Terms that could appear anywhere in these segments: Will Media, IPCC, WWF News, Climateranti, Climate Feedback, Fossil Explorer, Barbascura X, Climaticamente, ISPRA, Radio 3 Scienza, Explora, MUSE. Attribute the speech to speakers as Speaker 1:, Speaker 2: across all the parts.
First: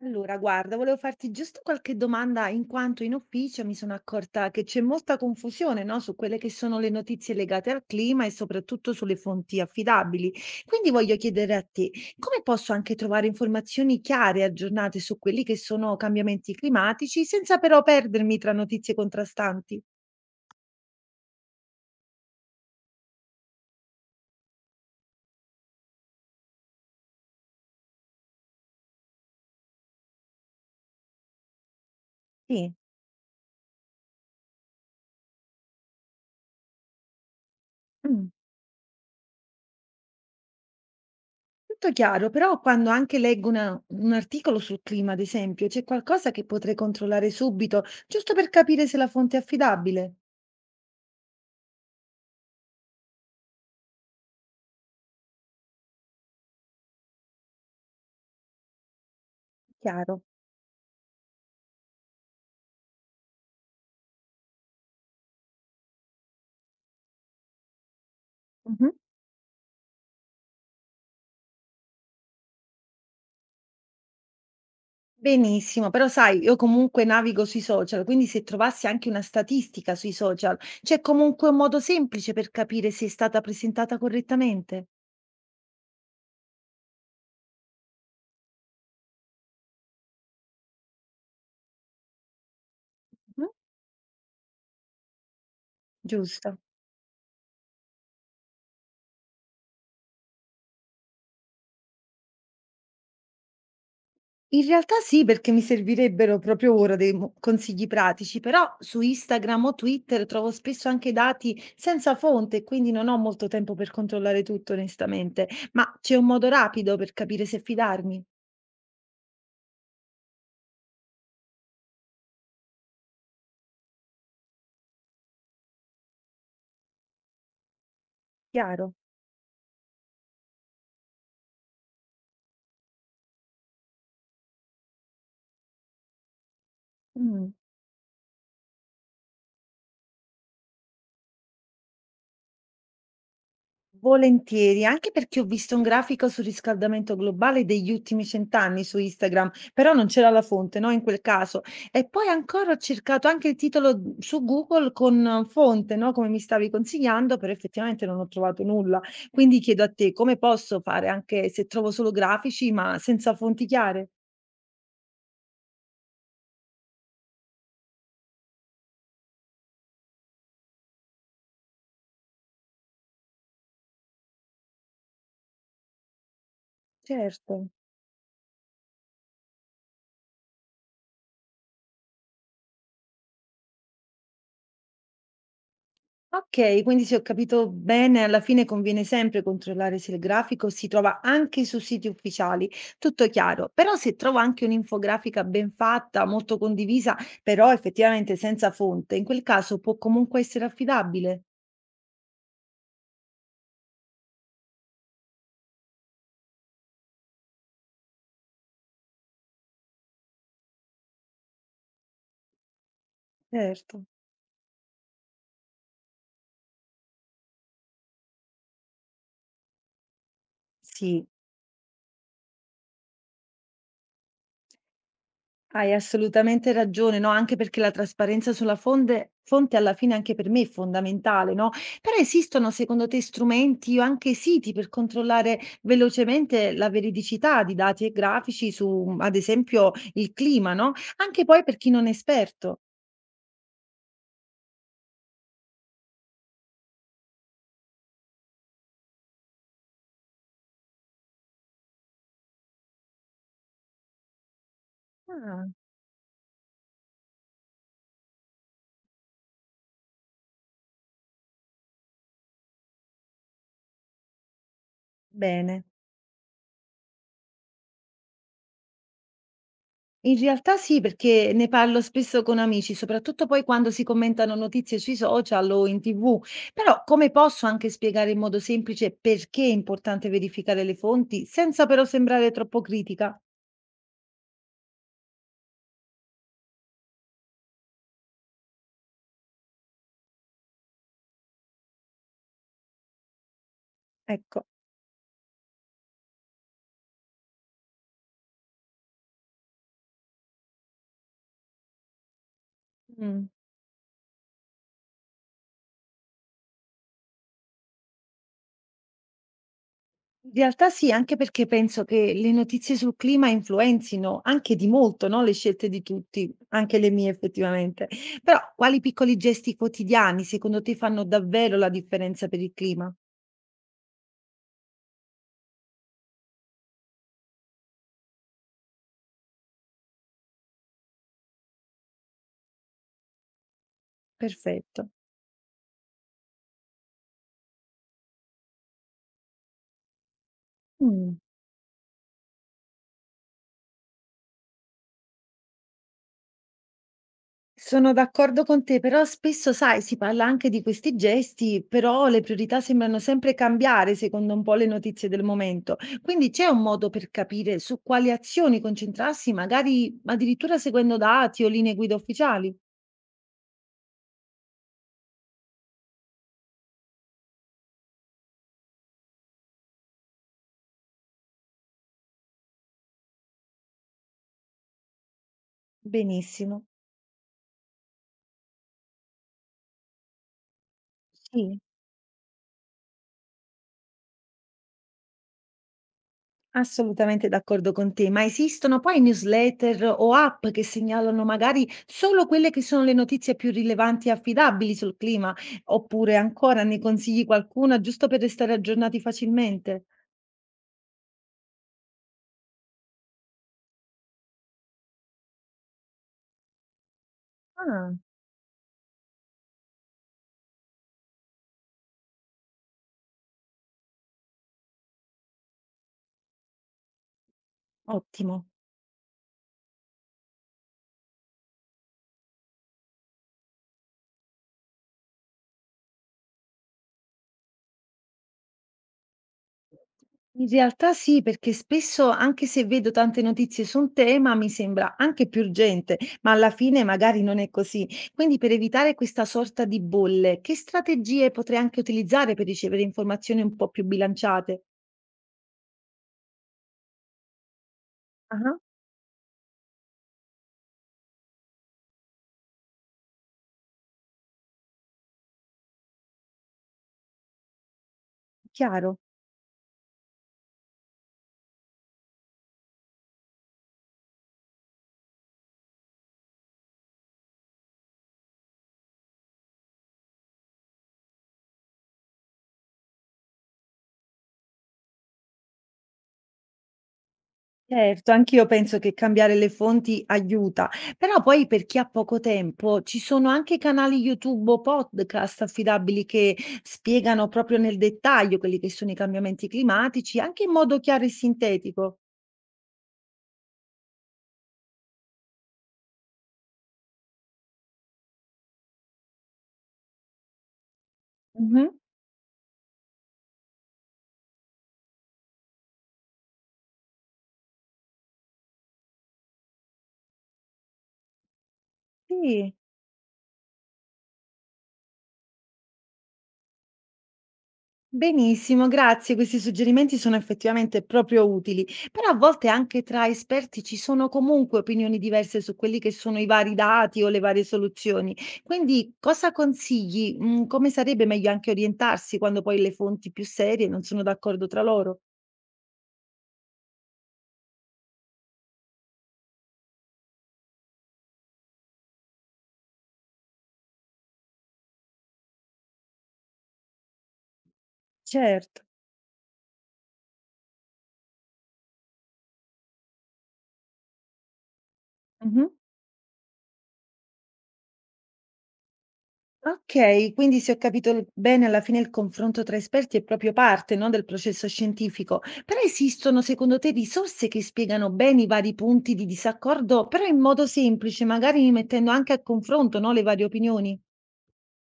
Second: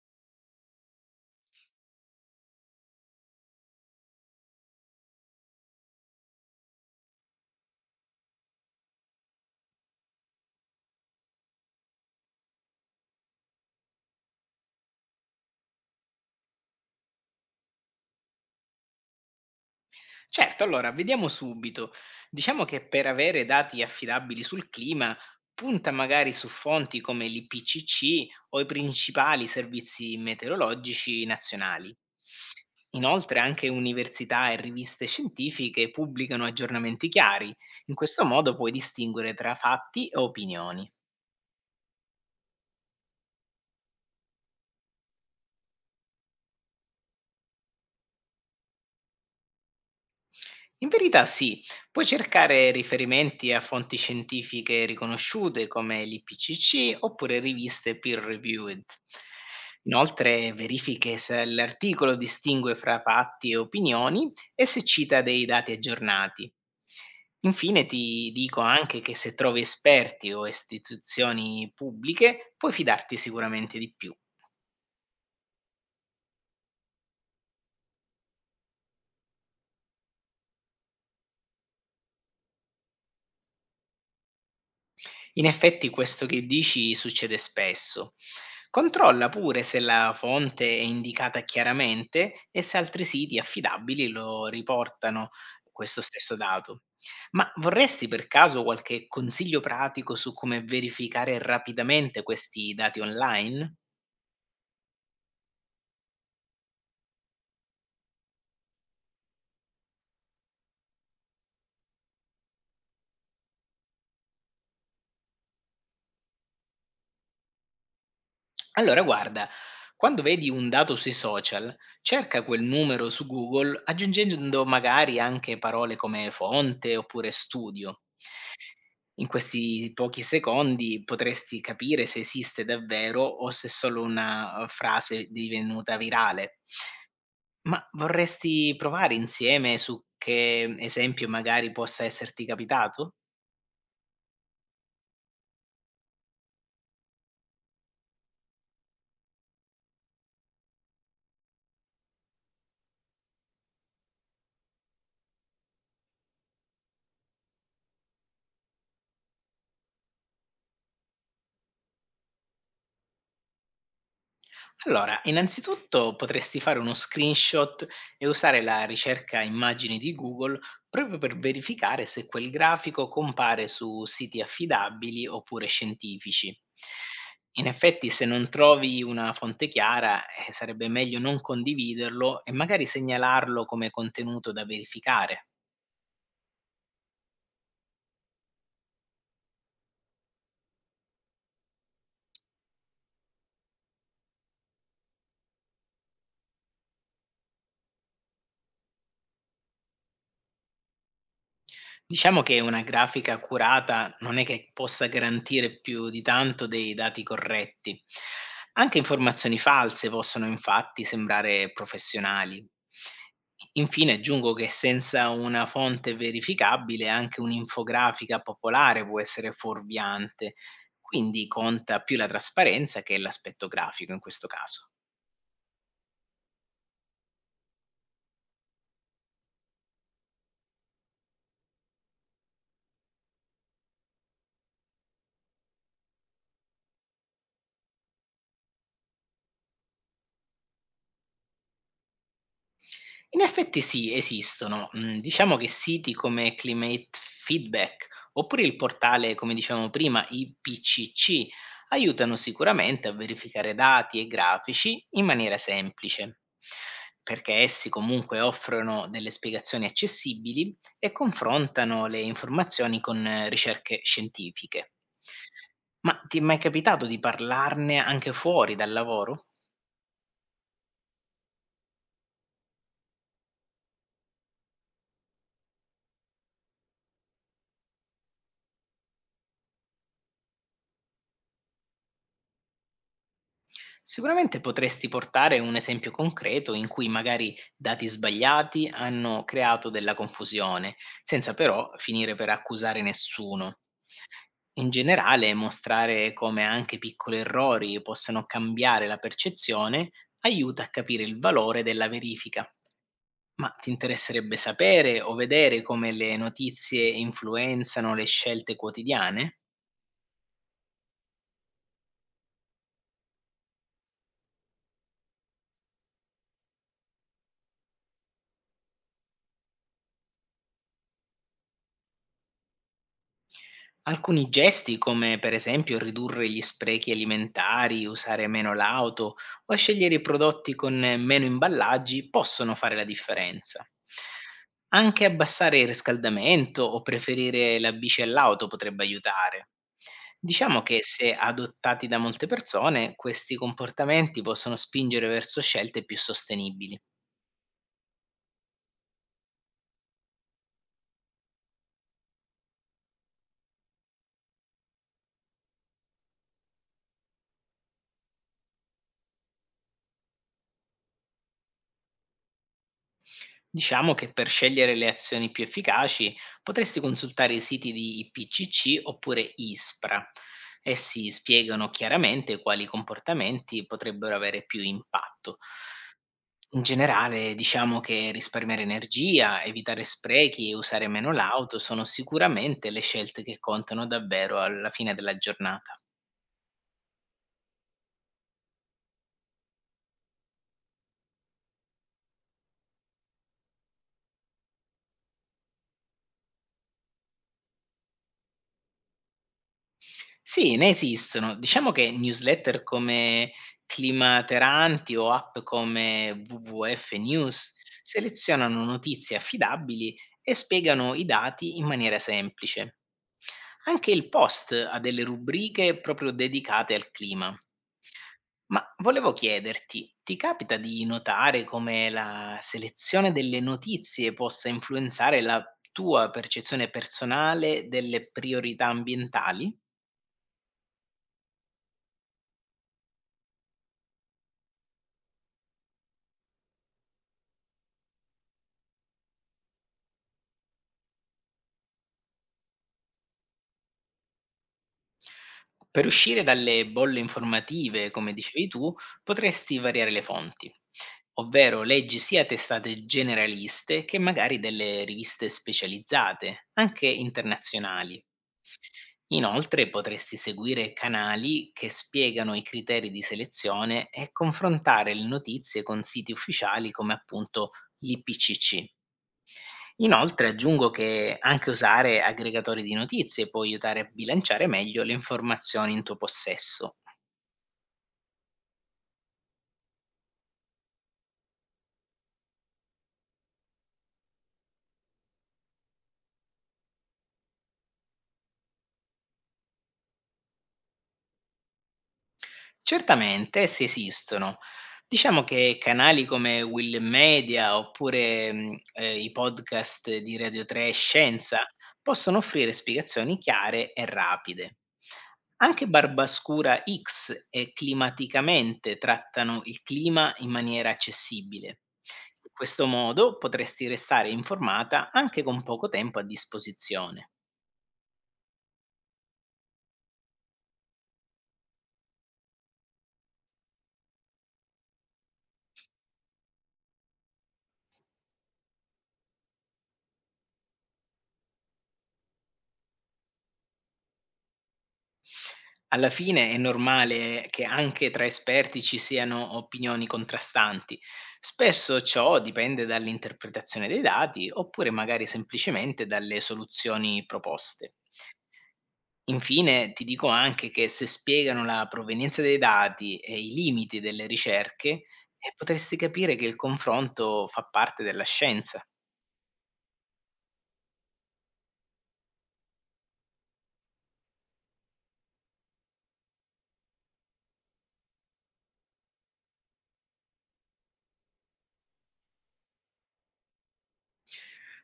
Speaker 1: Allora, guarda, volevo farti giusto qualche domanda in quanto in ufficio mi sono accorta che c'è molta confusione, no, su quelle che sono le notizie legate al clima e soprattutto sulle fonti affidabili. Quindi voglio chiedere a te, come posso anche trovare informazioni chiare e aggiornate su quelli che sono cambiamenti climatici senza però perdermi tra notizie contrastanti?
Speaker 2: Certo, allora vediamo subito. Diciamo che per avere dati affidabili sul clima, punta magari su fonti come l'IPCC o i principali servizi meteorologici nazionali.
Speaker 1: Sì.
Speaker 2: Inoltre anche università e riviste scientifiche pubblicano aggiornamenti chiari, in questo
Speaker 1: Mm.
Speaker 2: modo puoi distinguere tra fatti e opinioni.
Speaker 1: Tutto chiaro, però quando anche leggo un articolo sul clima, ad esempio, c'è qualcosa che potrei controllare subito, giusto per capire se la fonte è affidabile?
Speaker 2: In verità sì, puoi cercare riferimenti a fonti scientifiche riconosciute come l'IPCC oppure riviste peer reviewed.
Speaker 1: Chiaro.
Speaker 2: Inoltre verifiche se l'articolo distingue fra fatti e opinioni e se cita dei dati aggiornati. Infine ti dico
Speaker 1: Mh-mh.
Speaker 2: anche che se trovi esperti o istituzioni pubbliche puoi fidarti sicuramente di più.
Speaker 1: Benissimo, però sai, io comunque navigo sui social, quindi se trovassi anche una statistica sui social, c'è comunque un modo semplice per capire se è stata presentata correttamente?
Speaker 2: In effetti questo che dici succede spesso. Controlla pure se la fonte è indicata chiaramente e se altri siti
Speaker 1: Mh-mh.
Speaker 2: affidabili lo riportano questo stesso
Speaker 1: Giusto.
Speaker 2: dato. Ma vorresti per caso qualche consiglio pratico su come verificare rapidamente questi dati online?
Speaker 1: In realtà sì, perché mi servirebbero proprio ora dei mo consigli pratici, però su Instagram o Twitter trovo spesso anche dati senza fonte e quindi non ho molto tempo per controllare tutto onestamente. Ma c'è un modo rapido per capire se fidarmi?
Speaker 2: Allora, guarda, quando vedi un dato sui social, cerca quel numero su Google aggiungendo magari anche parole come fonte oppure studio.
Speaker 1: Chiaro.
Speaker 2: In questi pochi secondi potresti capire se esiste davvero o se è solo una frase divenuta virale.
Speaker 1: Mh.
Speaker 2: Ma vorresti provare insieme su che esempio magari possa esserti capitato?
Speaker 1: Volentieri, anche perché ho visto un grafico sul riscaldamento globale degli ultimi cent'anni su Instagram, però non c'era la fonte, no, in quel caso. E poi ancora ho cercato anche il titolo su Google con fonte, no, come mi stavi consigliando, però effettivamente non ho trovato nulla. Quindi chiedo a te come posso fare anche se trovo solo grafici, ma senza fonti chiare?
Speaker 2: Allora, innanzitutto potresti fare uno screenshot e usare la ricerca immagini di Google proprio per verificare se quel grafico compare su siti affidabili oppure scientifici.
Speaker 1: Certo.
Speaker 2: In effetti, se non trovi una fonte chiara, sarebbe meglio non condividerlo e magari segnalarlo come contenuto da verificare.
Speaker 1: Okay, quindi se ho capito bene, alla fine conviene sempre controllare se il grafico si trova anche su siti ufficiali, tutto chiaro. Però se trovo anche un'infografica ben fatta, molto condivisa, però effettivamente senza fonte, in quel caso può comunque essere affidabile?
Speaker 2: Diciamo che una grafica curata non è che possa garantire più di tanto dei dati corretti. Anche informazioni false possono infatti sembrare professionali.
Speaker 1: Certo.
Speaker 2: Infine aggiungo che senza una fonte verificabile anche un'infografica popolare può essere fuorviante,
Speaker 1: Sì.
Speaker 2: quindi conta più la trasparenza che l'aspetto grafico in questo caso.
Speaker 1: Hai assolutamente ragione, no, anche perché la trasparenza sulla fonde fonte alla fine anche per me è fondamentale, no, però esistono secondo te strumenti o anche siti per controllare velocemente la veridicità di dati e grafici su, ad esempio, il clima, no, anche poi per chi non è esperto?
Speaker 2: In effetti sì, esistono. Mhmm, diciamo che siti come Climate Feedback, oppure il portale, come dicevamo prima, IPCC, aiutano sicuramente a verificare dati e grafici in maniera
Speaker 1: Ah,
Speaker 2: semplice, perché essi comunque offrono delle spiegazioni accessibili e confrontano le informazioni con ricerche scientifiche.
Speaker 1: bene.
Speaker 2: Ma ti è mai capitato di parlarne anche fuori dal lavoro?
Speaker 1: In realtà sì, perché ne parlo spesso con amici, soprattutto poi quando si commentano notizie sui social o in TV. Però come posso anche spiegare in modo semplice perché è importante verificare le fonti senza però sembrare troppo critica?
Speaker 2: Sicuramente potresti portare un esempio concreto in cui magari dati sbagliati hanno creato della confusione, senza però finire per accusare nessuno.
Speaker 1: Ecco.
Speaker 2: In generale, mostrare come anche piccoli errori possano cambiare la percezione aiuta a capire il valore della verifica.
Speaker 1: Mm.
Speaker 2: Ma ti interesserebbe sapere o vedere come le notizie influenzano le scelte quotidiane?
Speaker 1: In realtà sì, anche perché penso che le notizie sul clima influenzino anche di molto, no, le scelte di tutti, anche le mie effettivamente. Però quali piccoli gesti quotidiani secondo te fanno davvero la differenza per il clima?
Speaker 2: Alcuni gesti, come per esempio ridurre gli sprechi alimentari, usare meno l'auto o scegliere i prodotti con meno imballaggi, possono fare la differenza.
Speaker 1: Perfetto.
Speaker 2: Anche abbassare il riscaldamento o preferire la bici all'auto potrebbe aiutare. Diciamo che se
Speaker 1: Mm.
Speaker 2: adottati da molte persone, questi comportamenti possono spingere verso scelte più sostenibili.
Speaker 1: Sono d'accordo con te, però spesso, sai, si parla anche di questi gesti, però le priorità sembrano sempre cambiare secondo un po' le notizie del momento. Quindi c'è un modo per capire su quali azioni concentrarsi, magari addirittura seguendo dati o linee guida ufficiali?
Speaker 2: Diciamo che per scegliere le azioni più efficaci potresti consultare i siti di IPCC oppure ISPRA. Essi spiegano chiaramente quali comportamenti potrebbero avere più impatto. In
Speaker 1: Benissimo.
Speaker 2: generale, diciamo che risparmiare energia, evitare sprechi e usare meno
Speaker 1: Sì.
Speaker 2: l'auto sono sicuramente le scelte che contano davvero alla fine della giornata.
Speaker 1: Assolutamente d'accordo con te, ma esistono poi newsletter o app che segnalano magari solo quelle che sono le notizie più rilevanti e affidabili sul clima, oppure ancora ne consigli qualcuna giusto per restare aggiornati facilmente?
Speaker 2: Sì, ne esistono. Diciamo che newsletter come Climateranti o app come WWF News
Speaker 1: Ah,
Speaker 2: selezionano notizie affidabili e spiegano i dati in maniera semplice. Anche il Post ha delle rubriche proprio dedicate al clima.
Speaker 1: ottimo.
Speaker 2: Ma volevo chiederti, ti capita di notare come la selezione delle notizie possa influenzare la tua percezione personale delle priorità ambientali?
Speaker 1: In realtà sì, perché spesso, anche se vedo tante notizie su un tema, mi sembra anche più urgente, ma alla fine magari non è così. Quindi per evitare questa sorta di bolle, che strategie potrei anche utilizzare per ricevere informazioni un po' più bilanciate?
Speaker 2: Per uscire dalle bolle informative, come dicevi
Speaker 1: Ah,
Speaker 2: tu, potresti variare le fonti, ovvero leggi sia testate generaliste che magari delle riviste specializzate, anche internazionali.
Speaker 1: chiaro.
Speaker 2: Inoltre potresti seguire canali che spiegano i criteri di selezione e confrontare le notizie con siti ufficiali come appunto l'IPCC. Inoltre aggiungo che anche usare aggregatori di notizie può aiutare a bilanciare meglio le informazioni in tuo possesso.
Speaker 1: Certo, anch'io penso che cambiare le fonti aiuta, però poi per chi ha poco tempo ci sono anche canali YouTube o podcast affidabili che spiegano proprio nel dettaglio quelli che sono i cambiamenti climatici, anche in modo chiaro e sintetico.
Speaker 2: Certamente essi esistono. Diciamo che canali come Will Media oppure i podcast di Radio 3 e Scienza
Speaker 1: Mhm.
Speaker 2: possono offrire spiegazioni chiare e rapide. Anche Barbascura X e Climaticamente trattano il clima in maniera accessibile. In
Speaker 1: Sì.
Speaker 2: questo modo potresti restare informata anche con poco tempo a disposizione.
Speaker 1: Benissimo, grazie. Questi suggerimenti sono effettivamente proprio utili, però a volte anche tra esperti ci sono comunque opinioni diverse su quelli che sono i vari dati o le varie soluzioni. Quindi cosa consigli? Mm. Come sarebbe meglio anche orientarsi quando poi le fonti più serie non sono d'accordo tra loro?
Speaker 2: Alla fine è normale che anche tra esperti ci siano opinioni contrastanti. Spesso ciò dipende dall'interpretazione dei dati oppure magari semplicemente dalle soluzioni proposte.
Speaker 1: Certo.
Speaker 2: Infine ti dico anche che se spiegano la provenienza dei dati e i limiti delle ricerche,
Speaker 1: Mhm.
Speaker 2: potresti capire che il confronto fa parte della scienza.
Speaker 1: Okay, quindi se ho capito il bene alla fine il confronto tra esperti è proprio parte, no, del processo scientifico. Però esistono secondo te risorse che spiegano bene i vari punti di disaccordo, però in modo semplice, magari mettendo anche a confronto, no, le varie opinioni?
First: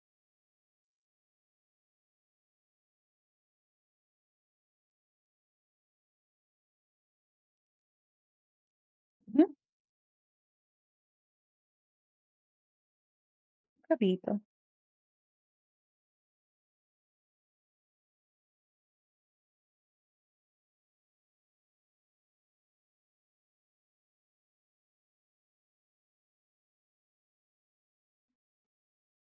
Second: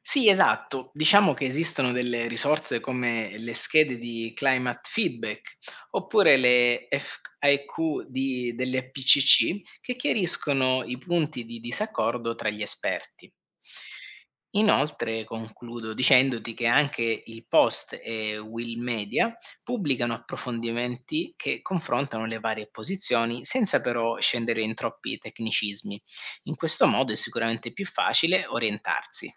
Speaker 2: Sì, esatto. Diciamo che esistono delle risorse come le schede di Climate Feedback oppure le FAQ delle
Speaker 1: Mh,
Speaker 2: PCC che chiariscono i punti di disaccordo tra gli esperti.
Speaker 1: capito.
Speaker 2: Inoltre concludo dicendoti che anche il Post e Will Media pubblicano approfondimenti che confrontano le varie posizioni senza però scendere in troppi tecnicismi. In questo modo è sicuramente più facile orientarsi.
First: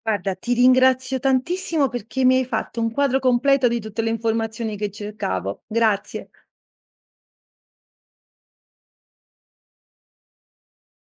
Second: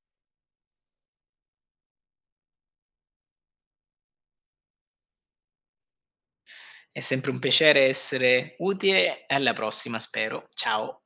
Speaker 1: Guarda, ti ringrazio tantissimo perché mi hai fatto un quadro completo di tutte le informazioni che cercavo. Grazie.
Speaker 2: È sempre un piacere essere utile e alla prossima spero. Ciao.